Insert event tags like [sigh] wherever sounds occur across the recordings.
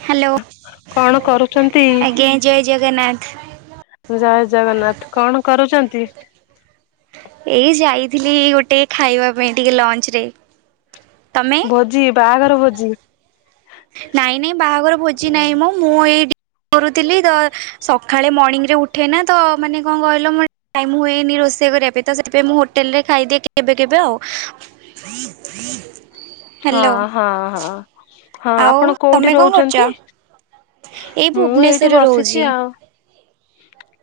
Hello, କଣ କରୁଛନ୍ତି? ଆଜ୍ଞା ଜୟ ଜଗନ୍ନାଥ। ଜୟ ଜଗନ୍ନାଥ, କଣ କରୁଛନ୍ତି? ଏଇ ଯାଇଥିଲି ଗୋଟେ ଖାଇବା ପାଇଁ ଟିକେ ଲଞ୍ଚରେ। ଭୋଜି ବାହାଘର ଭୋଜି। ନାଇଁ-ନାଇଁ ବାହାଘର ଭୋଜି ନାହିଁ ମ ମୁଁ ଏଇଠି କରୁଥିଲି ତ ସକାଳେ ମର୍ଣ୍ଣିଂରେ ଉଠେନା ତ ମାନେ କଣ କହିଲ ମୋତେ ଟାଇମ ହୁଏନି ରୋଷେଇ କରିବା ପାଇଁ ତ ସେଥିପାଇଁ ମୁଁ ହୋଟେଲରେ ଖାଇଦିଏ କେବେ କେବେ ଆଉ। [inaudible] ହଁ-ହଁ-ହଁ-ହଁ ଆଉ ଆପଣ ତମେ କୋଉଠି କଣ କରୁଛ? ରହୁଛନ୍ତି? ଏଇ ମୁଁ ଏଇଠି ଭୁବନେଶ୍ୱରରେ ରହୁଛି। ବସିଛି ଆଉ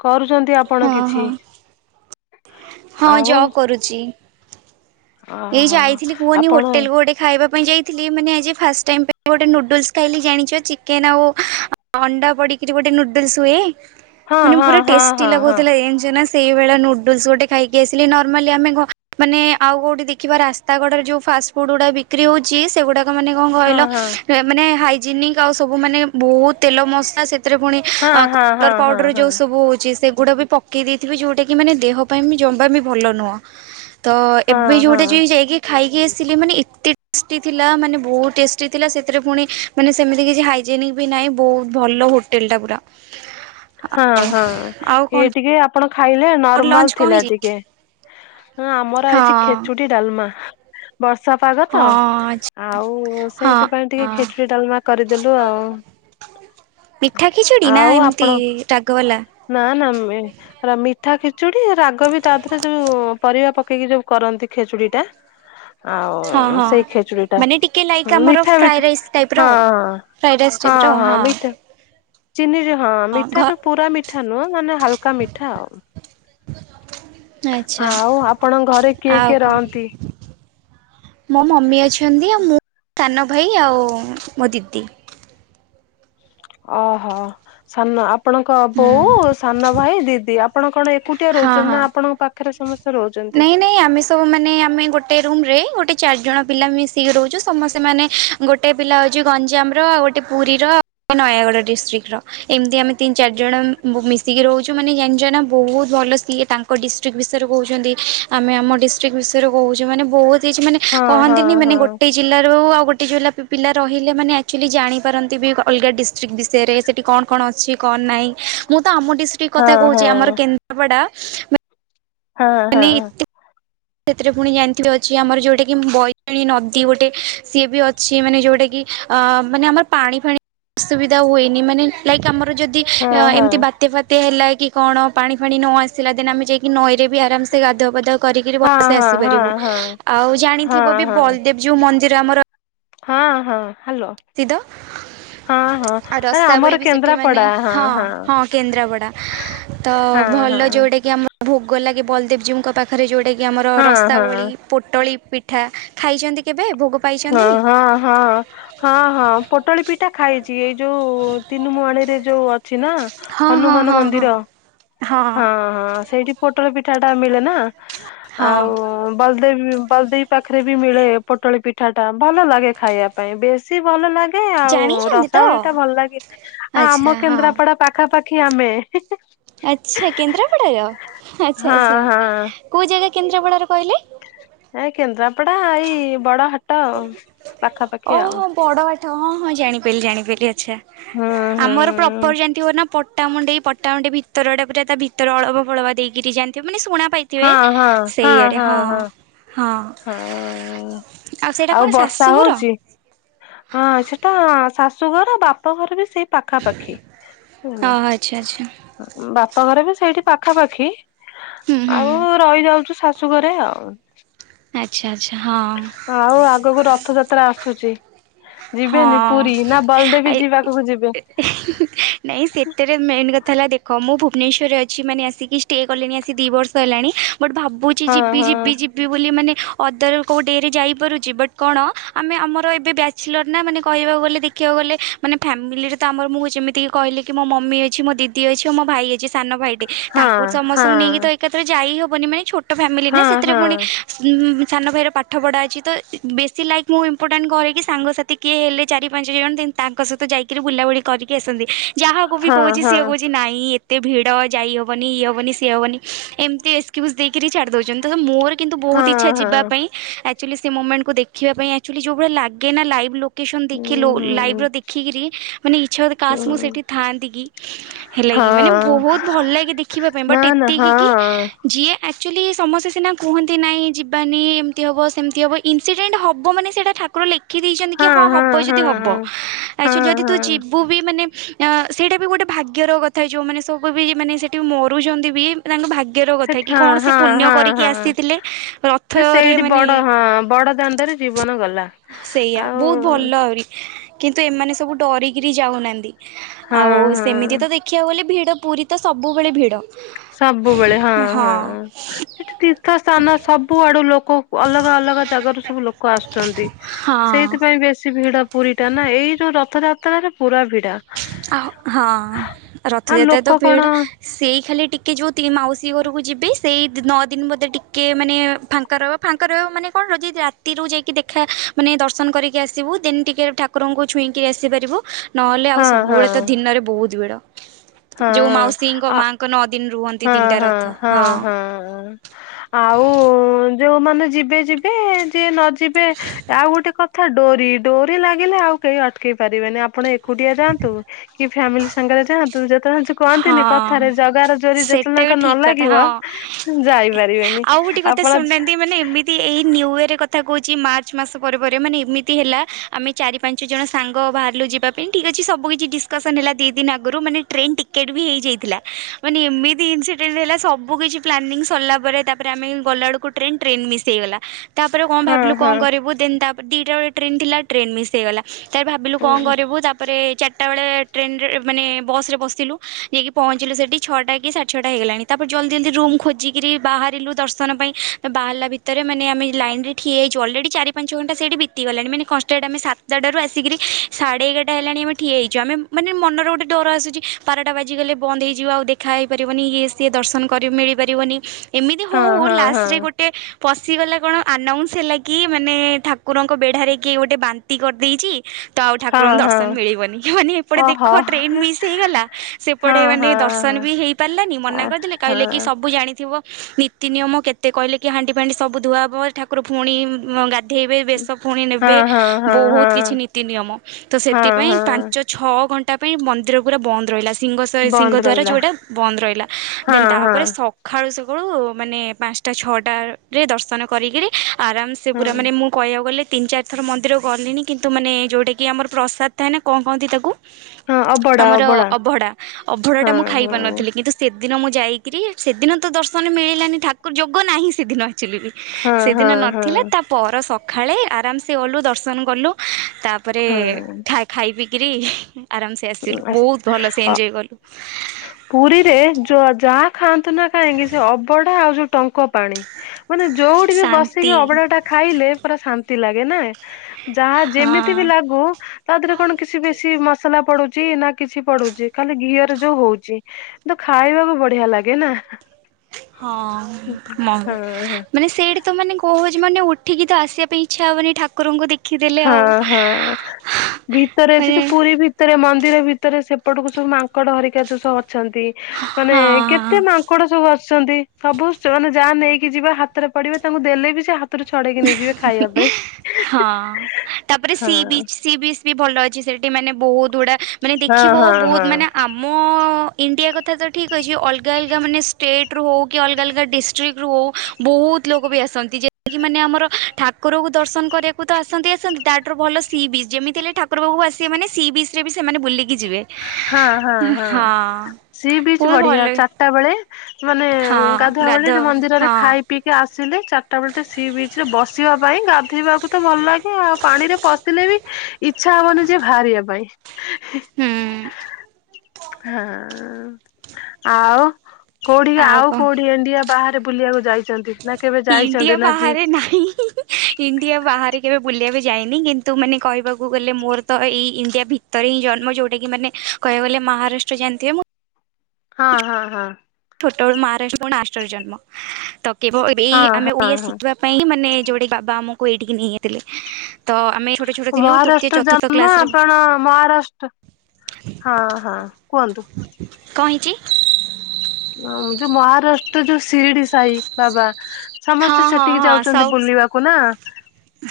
କରୁଛନ୍ତି ଆପଣ ହଁ ହଁ କିଛି? ହଁ ଆଉ ଜବ କରୁଛି ଏଇ ଓହୋ ଯାଇଥିଲି କୁହନି ଆପଣ ହୋଟେଲ କୁ ଗୋଟେ ଖାଇବା ପାଇଁ ଯାଇଥିଲି ମାନେ ଆଜି ଫାଷ୍ଟ ଟାଇମ୍ ପାଇଁ ଗୋଟେ ନୁଡୁଲ୍ସ ଖାଇଲି ଜାଣିଛ ଚିକେନ୍ ଆଉ ଅଣ୍ଡା ପଡିକିରି ଗୋଟେ ନୁଡୁଲ୍ସ ହୁଏ ହଁ ମାନେ ହଁ ପୁରା ହଁ ଟେଷ୍ଟି ହଁ ହଁ ଲାଗୁଥିଲା ଏ ଜାଣିଛ ନା ସ ସେଇଭଳିଆ ନୁଡୁଲ୍ସ ଗୋଟେ ଖାଇକି ଆସିଲି ନର୍ମାଲି ଆମେ ଘ ମାନେ ଆଉ କୋଉଠି ଦେଖ ଦେଖିବ ରାସ୍ତା କଡ଼ରେ ଯେଉଁ ଫାଷ୍ଟଫୁଡ଼୍ ଗୁଡ଼ାକ ବିକ୍ରି ହେଉଛି ସେଗୁଡ଼ାକ ମାନେ କଣ ହଁ କହିଲ ହଁ ଏ ମାନେ ହାଇଜିନିକ ଆଉ ସବୁ ମାନେ ବହୁତ ତେଲ ମସଲା ସେଥିରେ ପୁଣି ଆଉ ହଁ କଲର ହଁ ହଁ ପାଉଡର ହଁ ହଁ ଯୋଉ ସବୁ ହଉଛି ସେଗୁଡା ବି ପକ କେଇ ଦେଇଥିବେ ଯୋଉଟା କି ମାନେ ଦେହ ପାଇଁ ଜମା ବି ଭଲ ନୁହଁ ତ ଏବେ ହଁ ଯୋଉଟା ଯ ହଁ ଯାଇକି ଖାଇକି ଆସିଲି ମାନେ ଏତେ ଟେଷ୍ଟି ଥିଲା ମାନେ ବହୁତ ଟେଷ୍ଟି ଥିଲା ସେଥିରେ ପୁଣି ମାନେ ସେମିତି କିଛି ହାଇଜିନିକ ବି ନାହିଁ ବହୁତ ଭଲ ହୋଟେଲ ଟା ପୁରା। ହଁ-ହଁ ଆଉ ଇଏ କଣ ଟିକେ ଆପ ଆପଣ ଖାଇଲେ ଲଞ୍ଚ ନର୍ମାଲ କଣ ଥିଲା ହେଇଛି ଟିକେ ଆମର ହେଇଛି ହଁ ଖେଚୁଡି ଡାଲମା। ବର୍ଷା ପାଗ ତ। ହଁ ଆଉ ହଁ ସେଇଥିପାଇଁ ଟିକେ ହଁ ଖେଚୁଡି ଡାଲମା କରିଦେଲୁ ଆଉ। ମିଠା ଖେଚୁଡି ନା ଏମିତି ରାଗବାଲା। ନା-ନା ମିଠା ଖେଚୁଡି ରାଗ ବି ତା ଦେହରେ ଯୋଉ ପରିବା ପକେଇକି ଯୋଉ କରନ୍ତି ଖେଚୁଡିଟା ହଁ ଆଉ ହଁ ସେଇ ଖେଚୁଡିଟା ମାନେ ଟିକେ ଲାଇକ୍ ମିଠା-ମିଠା ହଁ। ଫ୍ରାଇଡ଼ ରାଇସ୍ ଟାଇପର ହଁ। ଚିନିରେ ହଁ ଘ ମିଠା ତ ପୁରା ମିଠା ନୁହଁ ମାନେ ହାଲକା ମିଠା ଆଉ। ଆଚ୍ଛା ଆଉ ଆପଣଙ୍କ ଘରେ ଆଉ କିଏ-କିଏ କଣ ରହନ୍ତି? ମୋ ମମି ଅଛନ୍ତି ଆଉ ମୁଁ ସାନ ଭାଇ ଆଉ ମୋ ଦିଦି। ଅ ହ ସାନ ଆପଣଙ୍କ ବୋଉ ସାନ ଭାଇ ଦିଦି ଆପଣ କଣ ଏକୁ ଟିଆ ରହୁଛନ୍ତି ନା ଆପଣଙ୍କ ପାଖରେ ସମସ୍ତେ ରହୁଛନ୍ତି? ନାଇଁ ଆମେ ସ ସବୁ ମାନେ ଆମେ ଗୋଟେ ରୁମ୍ ରେ ଗୋଟେ ଚାରିଜଣ ପିଲା ମିଶିକି ରହୁଛୁ ସମସ୍ତେ ମାନେ ଗୋଟେ ପିଲା ହେଉଛି ଗଞ୍ଜାମର ଆଉ ଗୋଟେ ପୁରୀର ଆଉ ଗୋଟେ ନୟାଗଡ଼ ଡିଷ୍ଟ୍ରିକ୍ଟର। ଏମିତି ଆମେ ତିନି ଚାରି ଜଣ ମିଶିକି ରହୁଛୁ। ମାନେ ଜାଣିଛନା ବହୁତ ଭଲ ସିଏ ତାଙ୍କ ଡିଷ୍ଟ୍ରିକ୍ଟ ବିଷୟରେ କହୁଛନ୍ତି ଆମେ ଆମ ଡିସ୍ ଷ୍ଟ୍ରିକ୍ଟ ବିଷୟରେ କହୁଛି ମାନେ ବହୁତ କିଛି ମାନେ ହଁ ହଁ କହନ୍ତିନି ମାନେ ହଁ। ଗୋଟେ ଜିଲ୍ଲାରୁ ଆଉ ଗୋଟେ ଯୋଉଲା ପି ପିଲା ରହିଲେ ମାନେ ଆକ୍ଚୁଆଲି ଜାଣିପାରନ୍ତି ବି ଅଲଗା ଡିଷ୍ ଷ୍ଟ୍ରିକ୍ଟ୍ ବିଷୟରେ ସେଠି କଣ କଣ ଅଛି? କଣ ନାଇ ମୁଁ ତ ଆମ ଡିଷ୍ଟ୍ରିକ ହଁ କଥା କହୁଛି ହଁ ଆମର କେନ୍ଦ୍ରାପଡ଼ା ହଁ ହଁ। ମାନେ ସେଥିରେ ପୁଣି ଜାଣିଥିବେ ଅଛି ଆମର ଯଉଟା କିି ବୈତରଣୀ ନଦୀ ଗୋଟେ ସିଏ ବି ଅଛି ମାନେ ଯଉଟା କିି ଆ ମାନେ ଆମର ପାଣି ଫାଣି ଅସୁବିଧା ହୁଏନି ମାନେ ଲାଇକ୍ ଆମର ଯଦି ହଁ ଏମିତି ହଁ ବାତ୍ୟା ଫାତ୍ୟା ହେଲା କି କଣ, ପାଣି ଫାଣି ନ ଆସିଲା ଦେନ୍ ଆମେ ଯାଇ କି ନଈରେ ବି ଆରାମ୍ ସେ ଗାଧୁଆପାଧୁଆ କରି ସେ ହଁ ହଁ ଆସିପାରିବୁ ହଁ ହଁ। ଆଉ ହଁ ଜାଣିଥିବ ବି ହଁ ବଲଦେଵ୍ ଯୋଉ ମନ୍ଦିର ଆମର ହଁ ହଁ ହାଲୋ। ସିଦ ହଁ ହଁ ଆଉ ଆରେ ଆମର ରସାବଳି ବି ସେଠି ମାନେ କେନ୍ଦ୍ରାପଡା ହଁ ହଁ କେନ୍ଦ୍ରାପଡ଼ା। ତ ହଁ ହଁ ଭଲ ଯୋଉଟା କିି ଆମ ଭୋଗଲାଗେ ବଲଦେଵଜୀଉଙ୍କ ପାଖରେ ଯଉଟାକି ଆମର ହଁ ହଁ ରସାବଳୀ। ପୋଟଳି ପିଠା ଖାଇଛନ୍ତି କେବେ ଭୋଗ ହଁ ପାଇଛନ୍ତି? ହଁ ହଁ। ହଁ ହଁ ପୋଟଳି ପିଠା ଖାଇଛି ଏଇ ଯୋଉ ତିନି ମୁହାଣୀରେ ଯୋଉ ଅଛି ନା? ହଁ ହଁ ହନୁମାନ ହଁ ହଁ ମନ୍ଦିର। ହଁ। ହଁ ସେଇଠି ପୋଟଳ ପିଠାଟା ମିଳେ ନା ହଁ ଆଉ ବଲଦେଵ୍ ବଲଦେଇ ପାଖରେ ବି ମିଳେ ପୋଟଳି ପିଠାଟା ଭଲ ଲାଗେ ଖାଇବା ପାଇଁ ବେଶ ସି ଭଲ ଲାଗେ ଆଉ ଜାଣିଛନ୍ତି ତ? ରସାବଳିଟା ଭଲ ଲାଗେ ଆଉ ଆଚ୍ଛା ଆମ ହଁ କେନ୍ଦ୍ରାପଡ଼ା ପା ଖାପାଖି ଆମେ। ଆଚ୍ଛା କେନ୍ଦ୍ରାପଡ଼ାର ଆଚ୍ଛା ହଁ ଆଚ୍ଛା ହଁ କୋଉ ଜାଗା କେନ୍ଦ୍ରାପଡ଼ାର କହିଲେ? ଏ କେନ୍ଦ୍ରାପଡ଼ା ଏଇ ବଡ ହାଟ ଆଉ ପାଖାପାଖି ଆଉ ଓହୋ ବଡ଼ ଆଠ ହଁ ହଁ ଜାଣିପାରିଲି, ଜାଣିପାରିଲି ଆଚ୍ଛା। ହୁଁ ହୁଁ ଆମର ପ୍ରପର ଜାନ୍ ଥିବ ନା ପଟ୍ଟାମୁଣ୍ଡାଇ ପଟ୍ଟାମୁଣ୍ଡେଇ ଭିତରଟା ପୁରା ତା ଭିତରେ ଅଳବ ଫଳବା ଦେଇକିରି ଜାଣିଥିବ ମାନେ ଶୁଣା ପାଇ ଥିବେ ସେଇଆଡ଼େ ହଁ ହଁ। ହଁ ସେଇଟା କଣ ଆଉ ବର୍ଷା ଶାଶୁଘର? ହଉଚି? ହଁ ସେଟା ଶାଶୁଘର ବାପା ଘର ବି ସେଇ ପାଖାପାଖି ଓହୋ ଆଚ୍ଛା ଆଚ୍ଛା ବାପଘର ବି ସେଇଠି ପାଖାପାଖି ହୁଁ ହୁଁ ଆଉ ରହିଯାଉଚୁ ଶାଶୁ ଘରେ ଆଉ ଆଚ୍ଛା ଆଚ୍ଛା ହଁ। ଆଉ ଆଗକୁ ରଥଯାତ୍ରା ଆସୁଚି। ଯିବେନି ପୁରୀ ହଁ ନା ବଲଦେବୀ ଯିବାକୁ ବି ଯିବେ [unintelligible] ନାଇଁ ସେତେରେ ମେନ୍ କଥା ହେଲା ଦେଖ ମୁଁ ଭୁବନେଶ୍ୱରରେ ଅଛି ମାନେ ଆସିକି ଷ୍ଟେ କଲିଣି ଆସିି ଦି ବର୍ଷ ହେଲାଣି। ବଟ୍ ଭାବୁଚି ହଁ ଯିବି ହଁ ଯିବି ଯି ବି ବୋଲି ମାନେ ଅଦର କୋଉ ଡେ ରେ ଯାଇପାରୁଚି ବଟ୍ କଣ ଆମେ ଆମର ଏବେ ବ୍ୟା ଚଲର ନା ମାନେ କହିବାକୁ ଗଲେ ଦେଖିବାକୁ ଗଲେ ମାନେ ଫ୍ୟାମିଲିରେ ତ ଆମର ମୁଁ ଯେମିତିି କି କହିଲି କି ମୋ ମମି ଅଛି ମୋ ଦି ଦି ଅଛି ଆଉ ମୋ ଭାଇ ଅଛି ସାନ ଭାଇଟେ ହଁ ତାଙ୍କୁ ହଁ ସମସ୍ତଙ୍କୁ ନେଇକି ତ ଏ କାଥରେ ଯାଇହବନି ମାନେ ଛୋଟ ଫ୍ୟାମିଲି ନା ହଁ ସେତେରେ ହଁ ଫୁଣି ଉଁ ସାନ ଭାଇର ପାଠ ପଢା ଅଛି ତ ବେଶୀ ଲାଇକ୍ ମୁଁ ଇମ୍ପୋର୍ଟାଣ୍ଟ କରେ କି ସାଙ୍ଗସାଥି କିଏ ହେଲେ ଚାରି ପାଞ୍ଚ ଜଣ ଯେ ତାଙ୍କ ସହିତ ଯାଇକିରି ବୁଲାବୁଲି କରିକି ଆସନ୍ତି। ଯାହାକୁ ବି ହଁ କୋହୁଚି ହଁ। ସିଏ କୋହୁଚି ନାଇଁ ଏ ତେ ଭିଡ ଯାଇ ହବନି ଇଏ ହବନି ସିଏ ହବନି ଏମତି ଏକ୍ସକ୍ୟୁଜ ଦେଇକିରି ଛାଡି ଦୋଉଚନ୍ତି ତ ସୋ ମୋର କିନ୍ତୁ ବୋହୁତ ହଁ ଇଚ୍ଛା ଯିବା ହଁ ପାଇଁ ଆକଚୁଆଲି ସେ ମୋମେଣ୍ଟକୁ ଦେଖିବା ପାଇଁ ଆକଚୁଆଲି ଯୋଉ ଭଳିଆ ଲାଗେ ନା ଲାଇଭ୍ ଲୁକ୍ ଲୋକେସନ୍ ହୁଁ ଦେଖି ଲୋ ଲାଇଭ୍ ହୁଁ ର ଦେଖିକିରି ମାନେ ଇଚ୍ଛା ହୁଏ କାସ୍ ମୁଁ ହୁଁ ସେଇଠି ଥାଆନ୍ତି କି। ହେଲା କିି ମାନେ ହଁ ବୋହୁତ ଭଲ ଲାଗେ ଦେଖିବା ପାଇଁ ନା ବଟ୍ ନା ଏତିକି କି ହଁ। ଯିଏ ଆକଚୁଆଲି ସମସ୍ତେ ସିନା କୁହନ୍ତି ନାଇଁ ଯିବାନି ଏମତି ହବ ସେମତି ହବ ଇନସିଡେଣ୍ଟ ହବ ମାନେ ସେଇଟା ଠାକୁର ଲେଖିଦେଇଚନ୍ତି କି ହଁ ହବ ଯଦି ହବ। ଆକଚୁଆଲ ହଁ ଯଦି ତୁ ହଁ ଯିବୁ ବି ମାନେ ସେଇଟା ବି ଗୋଟେ ଭାଗ୍ୟର କଥା ଯୋଉ ମାନେ ସବୁ ବି ମାନେ ସେ ଠି ମରୁଚନ୍ତି ବି ଏଟା ତାଙ୍କ ଭାଗ୍ୟର କଥା ସେଠି କି ହଁ କଣ ସେ ହଁ ପୂନ୍ୟ ହଁ କରିକି ହଁ। ଆସିଥିଲେ ସେ ରଥରେ ସେଇଠି ମାନେ ବଡ ହଁ ବଡ ଦାଣ୍ଡରେ ଜୀବନ ଗଲା। ସେଇଆ ଆଉ ବୋହୁତ ଭଲ ଆହୁରି କିନ୍ତୁ ଏମାନେ ସବୁ ଡରିକିରି ଯାଉନାଆନ୍ତି। ହଁ ଆଉ ହଁ। ସେମିତି ତ ଦେଖିବାକୁ ଗଲେ ଭିଡ ପୁରି ତ ସବୁବେଳେ ଭିଡ। ସବୁବେଳେ ହଁ ହଁ ହଁ ସେଠି ତୀର୍ଥ ସ୍ଥାନ ସବୁ ଆଡୁ ଲୋକ ଅଲଗା ଅଲଗା ଜାଗାାରୁ ସବୁ ଲୋକ ଆସୁଚନ୍ତି। ହଁ ସେଇଥିପାଇଁ ବେଶୀ ଭିଡ। ପୁରି ଟା ନା ଏଇ ଯୋଉ ରଥଯାତ୍ରାରେ ପୁରା ଭି ଆହ ହଁ ଆଉ ରଥଯାତ୍ରା ଲୋକ ତ କଣ ଭିଡ। ସେଇ ଖାଲି ଟିକେ ଯୋଉ ତି ମାଉସୀ ଘରୁକୁ ଯିବେ ସେଇ ନଅ ଦିନ ବୋଧେ ଟିକେ ମାନେ ଫାଙ୍କା ରହିବ। ଫାଙ୍କା ରହିବ ମାନେ କଣ ଯଦି ରାତିରୁ ଯାଇକି ଦେଖା ମାନେ ଦର୍ଶନ କରିକି ଆସିବୁ ଦେନ ଟିକେ ଠା କୁରଙ୍କୁ ଛୁଇଁକି ଆସିପାରିବୁ ନହଲେ ଆଉ ହଁ ହଁ ସବୁବେଳେ ତ ଦିନରେ ବୋହୁତ ଭିଡ। ହଁ ଯୋଉ ମାଉସୀଙ୍କ ଆ ମାଙ୍କ ନଅଦିନ ରୁହନ୍ତି ହଁ ତିନଟା ହଁ ରଥ ହଁ। ହଁ। ଆଉ ଯୋଉମାନେ ଯିବେ ଯିବେ ଯିଏ ନ ଯିବେ। ଆଉ ଗୋଟେ କଥା ଡୋରି ଡୋରି ଲାଗିଲେ ଆଉ କେହି ଅଟକେଇ ପାରିବେନି ଆପଣ ଏ ଏକୁଟିଆ ଯାଆନ୍ତୁ କି ଫ୍ୟାମିଲି ସାଙ୍ଗରେ ଯାଆନ୍ତୁ ଯ [unintelligible] କଅନ୍ତିନି ହଁ। କଥାରେ ଜଗାର ଡୋରି ଯେତବେଳେ ସେଟା ବି ଯାଁକ ନ ଠିକ କଥା ଲାଗିବ ହଁ ଯାଇପାରିବେନି। ଆଉ ଗୋଟେ କଥା ଆପଣ ଶୁଣୁନାହାନ୍ତି ମାନେ ଏମି ତି ଏଇ ନିୟୁ ଇଅରେ କଥା କୋହୁଚି ମାର୍ଚ୍ଚ ମାସ ପରେ ପରେ ମାନେ ଏମିତି ହେଲା। ଆମେ ଚାରି ପାଞ୍ଚ ଜଣ ସାଙ୍ଗ ବାହାରିଲୁ ଯିବା ପାଇଁ ଠିକ୍ ଅଛି ସବୁ କିଛି ଡିସକସନ ହେଲା ଦି ଦିନ ଆଗୁରୁ ମାନେ ଟ୍ରେନ୍ ଟି କେଟ୍ ବି ହେଇଯାଇଥିଲା ମାନେ ଏମିତି ଇନସିଡେଣ୍ଟ ହେଲା ସବୁ କିିଛି ପ୍ଲାନିଂ ସରିଲା ପରେ ତାପରେ ଆମେ ଗଲାବେଳୁକୁ ଟ୍ରେନ, ଟ୍ରେନ ମିସ ହେଇଗଲା। ତାପରେ କଣ ହଁ ଭାବିଲୁ କଣ ହଁ କରିବୁ ଦେନ ତାପରେ ଦିଟା ବେଳେ ଟ୍ରେନ ଥିଲା ଟ୍ରେନ ମିସ୍ ହେଇଗଲା। ତାପ ଭାବିଲୁ କଣ ହଁ କରିବୁ ତାପରେ ଚାରିଟା ବେଳେ ଟ୍ରେନରେ ମାନେ ବସ୍ ରେ ବସିଲୁ। ଯାଇକି ପହଞ୍ଚିଲୁ ସେଠି ଛଅଟା କି ସାଢେ ଛଅଟା ହେଇଗଲାଣି ତାପରେ ଜଲଦି ଜଲଦି ରୁମ୍ ଖୋଜିକିରି ବାହାରିଲୁ ଦର୍ଶନ ପାଇଁ। ବାହାରିଲା ଭିତରେ ମାନେ ଆମେ ଲାଇନ୍ ରେ ଠିଆହେଇଚୁ ଅଲରେଡି ଚାରି ପାଞ୍ଚ ଘଣ୍ଟା ସେଠି ବିତିଗଲାଣି ମାନେ କନଷ୍ଟାଣ୍ଟ ଆମେ ସା ତା ଠାରୁ ଆସିକିରି ସାଢେ ଏଗାରଟା ହେଲାଣି ଆମେ ଠିଆ ହୋଇଚୁ ଆମେ ମାନେ ମନର ଗୋଟେ ଡର ଆସୁଚି। ବାରଟା ବାଜିଗଲେ ବନ୍ଦ ହେଇଯିବ ଆଉ ଦେଖା ହେଇପାରିବନି ଇଏ ସିଏ ଦର୍ଶନ କରି ମିଳିପାରିବନି। ଏମିତି ହୋଉ ହୋଉ ହଁ ହଁ ହଁ ଲାଷ୍ଟରେ ଗୋଟେ ପଶିଗଲା କଣ ଆନାଉନ୍ସ ହେଲା କି ମାନେ ଠାକୁରଙ୍କ ବେଢ଼ାରେ କିଏ ଗୋଟେ ବାନ୍ତି କରିଦେଇଚି। ତ ଆଉ ହଁ ଠାକୁରଙ୍କ ଦର୍ଶନ ହଁ ମିଳିବନି କି ମାନେ ହେପଟେ ଦେଖ ଓହୋ ଟ୍ରେନ ମିସ୍ ହେଇଗଲା। ସେପଟେ ହଁ ମାନେ ହଁ ଦର୍ଶନ ହଁ ବି ହେଇପାରିଲାନି ମନା ହଁ କରିଦେଲେ, ହଁ କହିଲେ କି ସ ସବୁ ଜାଣିଥିବ ନୀତି ନିୟମ କେତେ କହିଲେ କି ହାଣ୍ଡି ଫାଣ୍ଡି ସବୁ ଧୁଆ ହବ ଠାକୁର ପୁଣି ଗା ଧେଇବେ ବେଶ ଫୁଣି ନେବେ ହଁ ହଁ ହଁ ବହୁତ୍ କିଛି ନୀତି ନିୟମ ତ ହଁ ସେଥିପାଇଁ ହଁ ପାଞ୍ଚ ଛଅ ଘଣ୍ଟା ପାଇଁ ମନ୍ଦିର ପୁରା ବନ୍ଦ ରହିଲା। ଶିଂଙ୍ଗ ସିଂଘ ବନ୍ଦ ଦ୍ୱାର ରହିଲା ଯୋଉଟା ବନ୍ଦ ରହିଲା ହଁ ଦେନ୍ ହଁ ତାପରେ ସ ଖାଳୁ ସକାଳୁ ମାନେ ପାଞ୍ଚଟା ଛଅଟାରେ ଦର୍ଶନ କରିକିରି ଆରାମ୍ସେ ହଁ ପୁରା ମାନେ ମୁଁ କହିବାକୁ ଗଲେ ତିନି ଚାରି ଥର ମନ୍ଦିର ଗଲିଣିି କିନ୍ତୁ ମାନେ ଯୋଉଟାକି ଆମର ପ୍ରସାଦ ଥାଏ ନା କଣ କହନ୍ତି ତାକୁ? ହଁ ଅବଡା ଅବଡ଼ା। ଅଭଢା ଅଭଢାଟା ମୁଁ ଖାଇ ପାରିନଥିଲି କିନ୍ତୁ ସେଦିନ ମୁଁ ଯାଇକିରି ସେଦିନ ତ ଦର୍ଶନ ମିଳିଲାନି ଠାକୁର ଯୋଗ ନାହିଁ ସେଦିନ। [unintelligible] ହଁ ସେଦିନ ହଁ ହଁ ନଥିଲା ତା ପର ସଖାଳେ ଆରାମ୍ସେ ଗଲୁ ଦର୍ଶନ କଲୁ, ତାପରେ ହଁ ଖାଇ ଖାଇ ପିିଇକିରି ଆରାମ୍ସେ ଆସିଲୁ ବହୁତ୍ ଭଲସେ ଅ ଏଞ୍ଜୟ କଲୁ। ପୁରୀରେ ଯ ଯାହା ଖାଆନ୍ତୁ ନା କାହିଁକି ସେ ଅବଢା ଆଉ ଯୋଉ ଟଙ୍କ ପାଣି ମାନେ ଯୋଉଠି ବି ବସିକି ଶାନ୍ତି ଅବଢାଟା ଖାଇଲେ ପୁରା ଶାନ୍ତି ଲାଗେ ନା। ଯାହା ଯେମିତି ବି ହଁ ଲାଗୁ ତା ଦେହରେ କଣ କିଛି ବେଶୀ ମସଲା ପଡୁଛି ନା କିଛି ପଡୁଛି ଖାଲି ଘିଅରେ ଯୋଉ ହଉଛି। କିନ୍ତୁ ଖାଇବାକୁ ବଢିଆ ଲାଗେ ନା? ହଁ ହଁ ମ ହଁ। ମାନେ ସେଇଠି ତ ମାନେ କହୁଚି ମାନେ ଉଠିକି ଆସିବା ପାଇଁ ଇଚ୍ଛା ହବନି ଠାକୁରଙ୍କୁ ଦେ ହଁ ହଁ ଭିତରେ ମାନେ ଅଛି ପୁରୀ ଭି ଭିତରେ ମନ୍ଦିର ଭିତରେ ସେପଟକୁ ସବୁ ମାଙ୍କଡ ହେରିକା ଯୋଉ ସ ଅଛନ୍ତି ମାନେ ହଁ ହଁ କେତେ ମା ଙ୍କଡ ସବୁ ଆସୁଛନ୍ତି ସବୁ ମାନେ ଯାହା ନେଇକି ଯିବା ହାତରେ ପଡିବ ତାଙ୍କୁ ଦେଲେ ବି ସେ ହାତରୁ ଛଡେଇକି ନେଇଯିବେ ଖାଇବା ପାଇଁ ହି ହି। ହଁ। ତାପରେ ସି ବିଚ୍ ସି ବିଚ୍ ବି ଭଲ ଅଛି ସେଠି ମାନେ ବହୁତ୍ ଗୁଡା, ମାନେ ଦେଖିବ ହଁ ହଁ ବହୁତ୍ ହଁ। ମାନେ ଆମ ଇଣ୍ଡିଆ କଥା ତ ଠିକ୍ ଅଛି ଅଲଗା ଅଲଗା ମାନେ ଷ୍ଟେଟ୍ ରୁ ହଉ କି ଅଲଗା ଅଲଗା ଡିଷ୍ଟ [unintelligible] ବହୁତ ଲୋକ ବି ଆସନ୍ତି ଯେ ମାନେ ଆମର ଠାକୁରଙ୍କୁ ଦର୍ଶନ କରିବାକୁ ତ ଆସନ୍ତି ଆସନ୍ତି ତା ଠାରୁ ଭଲ ସି ବିଚ୍ ଯେମିତି ହେଲେ ଠାକ୍ [unintelligible] ବାବୁ ଆସେ ମାନେ ସି ବିଚ୍ ରେ ବି ସେମାନେ ବୁଲିକି ଯିବେ। ହଁ ହଁ ହଁ। ସି ବିଚ୍ ବହୁତ ବଢିଆ ଭଲ ଲାଗେ ଚାରିଟା ବେଳେ ମାନେ ହଁ ଗାଧୁଆ ବେଳେ ମନ୍ଦିରରେ ହଁ ଖାଇ ପିିକି ଆସିଲେ ଚାରିଟା ବେଳଟେ ସି ବିଚ ରେ ବସିବା ପାଇଁ ଗାଧେଇବା ବହୁତ ଭଲ ଲାଗେ ଆଉ ପାଣି ରେ ପଶିଲେ ବି ଇଚ୍ଛା ହବନି ଯେ ବାହାରିବା ପାଇଁ। ହୁଁ ହଁ ଆଉ କୋଉଠି ଆଉ କୋଉଠି ଇଣ୍ଡିଆ ବାହାରେ ବୁଲିବାକୁ ଯାଇଚନ୍ତି? ଇଣ୍ଡିଆ ବାହାରେ ନାହିଁ। ଇଣ୍ଡିଆ ବାହାରେ କେବେ ବୁଲିବାକୁ ଯାଇନି, କିନ୍ତୁ ମାନେ କହିବାକୁ ଗଲେ ମୋର ତ ଏଇ ଇଣ୍ଡିଆ ଭିତ ତରେ ହିଁ ଜନ୍ମ ଯୋଉଟା କି ମାନେ କହିବାକୁ ଗଲେ ମହାରାଷ୍ଟ୍ର ଜାଣିଥିବେ ମୁଁ ହଁ ହଁ ହଁ। ଛୋଟ ବେଳୁ [unintelligible] ଜନ୍ମ ତ କେବଳ ଏଇ ହଁ ଆମେ ହଁ ଓଡିଆ ହଁ ଶିଖିବା ବା ପାଇଁ ମାନେ ଯୋଉଠି ବାବା ଆମକୁ ଏଇଠିକି ନେଇଯାଇଥିଲେ ତ ଆମେ ଛୋ ମହାରାଷ୍ଟ୍ର ଜନ୍ମ ଆପଣ ମହାରାଷ୍ଟ୍ର ହଁ ହଁ କୁହନ୍ତୁ? କଣ ହେଇଛି? ଯୋଉ ମହାରାଷ୍ଟ୍ର ଯୋଉ ଶିରିଡି ସାଇ ବାବା। ହଁ ସମସ୍ତେ ହଁ ସେଠିକି ହଁ ଯାଉଛନ୍ତି ସବୁ ବୁଲିବାକୁ ନା?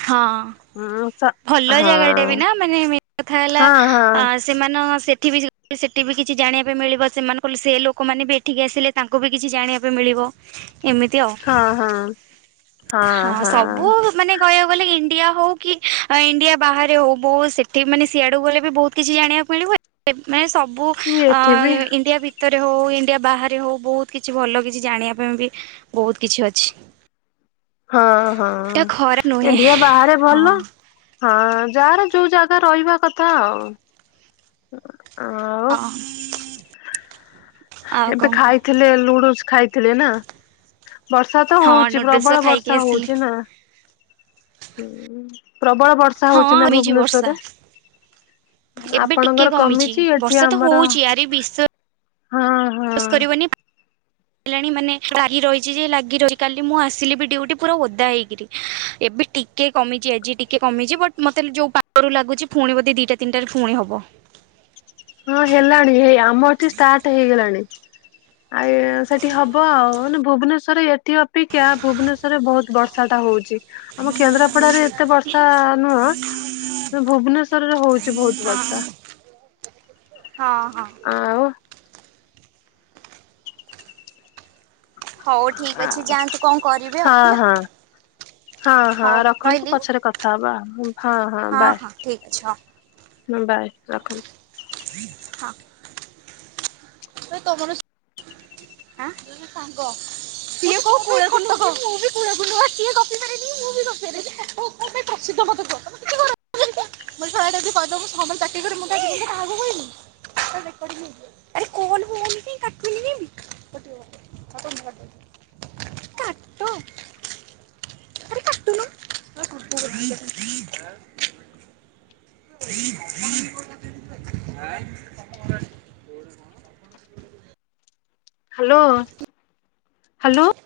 ହଁ। ହୁଁ ସ ଭଲ ଜାଗାଟେ ବି ନା ମାନେ ମେନ୍ କଥା ହେଲା ହଁ ହଁ ଆ ସେମାନଙ୍କ ସେଠି ବି ସେଠି ବି କିଛି ଜାଣିବା ପାଇଁ ମିଳିବ ସେମାନଙ୍କ ସେ ଲୋକମାନେ ବି ଏଠିକି ଆସିଲେ ତାଙ୍କୁ ବି କିଛି ଜାଣିବା ପାଇଁ ମିଳିବ। ଏମିତି ଆଉ। ହଁ ହଁ ସବୁ ମାନେ କହିବାକୁ ଗଲେ ଇଣ୍ଡିଆ ହଉ କି ଇଣ୍ଡିଆ ବାହାରେ ହଉ ବହୁ ସେଠି ମାନେ ସିଆଡୁ ଗଲେ ବି ବହୁତ୍ କିଛି ଜାଣିବାକୁ ମିଳିବ। ଏ ମାନେ ସବୁ ହଁ ଅ ଏଠି ବି ଇଣ୍ଡିଆ ଭିତ୍ ଭିତରେ ହଉ ଇଣ୍ଡିଆ ବାହାରେ ହଉ ବହୁତ୍ କିଛି ଭଲ କିଛି ଜାଣିବା ପାଇଁ ବି ବହୁତ୍ କିଛି ଅଛି। ହଁ ହଁ ଏଟା ଖରାପ ନୁହେଁ। ଇଣ୍ଡିଆ ବାହାରେ ହଁ ଭଲ। ହଁ ଯାହାର ଯଉ ଜାଗା ରହିବା କଥା ଆଉ। ଅ ହଁ। ଆଉ ଏବେ କଣ କୁହ ଖାଇଥିଲେ ଲୁଡୁସ ଖାଇଥିଲେ ନା। ବର୍ଷା ତ ହଁ ହଉଚି ନୁଡୁଲସ ପ୍ରବଳ ଖାଇକି ବର୍ଷା ଆସିଲି। ହଉଚି ନା। ହୁଁ, ପ୍ରବଳ ବର୍ଷ୍ ଷା ହଁ ହଉଚି ନା କମିଛି ବର୍ଷା ଭୁବନେଶ୍ୱରରେ? ଏବେ ଆପଣଙ୍କର କମିଚି ଏଠି ଆମର ଏ ବିସ ହଁ। ଶ୍ଵାସ୍ ହଁ କରିବନି ଣି ମାନେ ଲାଗି ରହିଚି ଯେ ଲାଗି ରହି କାଲି ମୁଁ ଆସିଲି ବି ଡିଉଟି ପୁରା ଓଦା ହେଇକିରି। ଏବେ ଟି ଟିକେ କମିଚି ଆଜି ଟିକେ କମିଚି ବଟ୍ ମତେ ଯଉ ପାଗରୁ ଲାଗୁଚି ଫୁଣି ବଧେ ଦିଟା ତିନିଟାରେ ଫୁଣି ହବ। ହଁ ହେଲାଣି ହେଇ ଆମ ଏଠି ଷ୍ଟାର୍ଟ ହେଇଗଲାଣି। ଆଏ ସେଠି ହବ ଆଉ। ମାନେ ଭୁବନେଶ୍ଵରେ ଏଠି ଅ ପେକ୍ଷା ଭୁବନେଶ୍ୱରରେ ବହୁତ୍ ବର୍ଷାଟା ହଉଚି ଆମ କେନ୍ଦ୍ରାପଡାରେ ଏତେ ବର୍ଷା ନୁହଁ ଭୁବନେଶ୍ୱରରେ ହଉଚି ବହୁତ୍ ବର୍ଷା। ହଁ। ହଁ ହଁ। ଆଉ? ଆ ହଁ ହଁ। ହଁ ହଁ ରଖନ୍ତୁ ପଛରେ କଥା ହବା ଆଉ ହୁଁ। ହଁ ହଁ ଠିକ୍ ଅଛ। ହଁ ବାଏ ରଖନ୍ତୁ। ହଁ ଭାଇ ତମର [inaudible] ସାଙ୍ଗ। [unintelligible] ଏବେ ପ୍ରସିଧ ମତେ କୁହ। [unintelligible] [unintelligible] କାହାକୁ କହିମି? ଆରେ କୋଲ ହଉନି କି କାଟୁନି କାଇଁ। କାଟ। ଆରେ କାଟୁନ। [unintelligible] Hello, hello.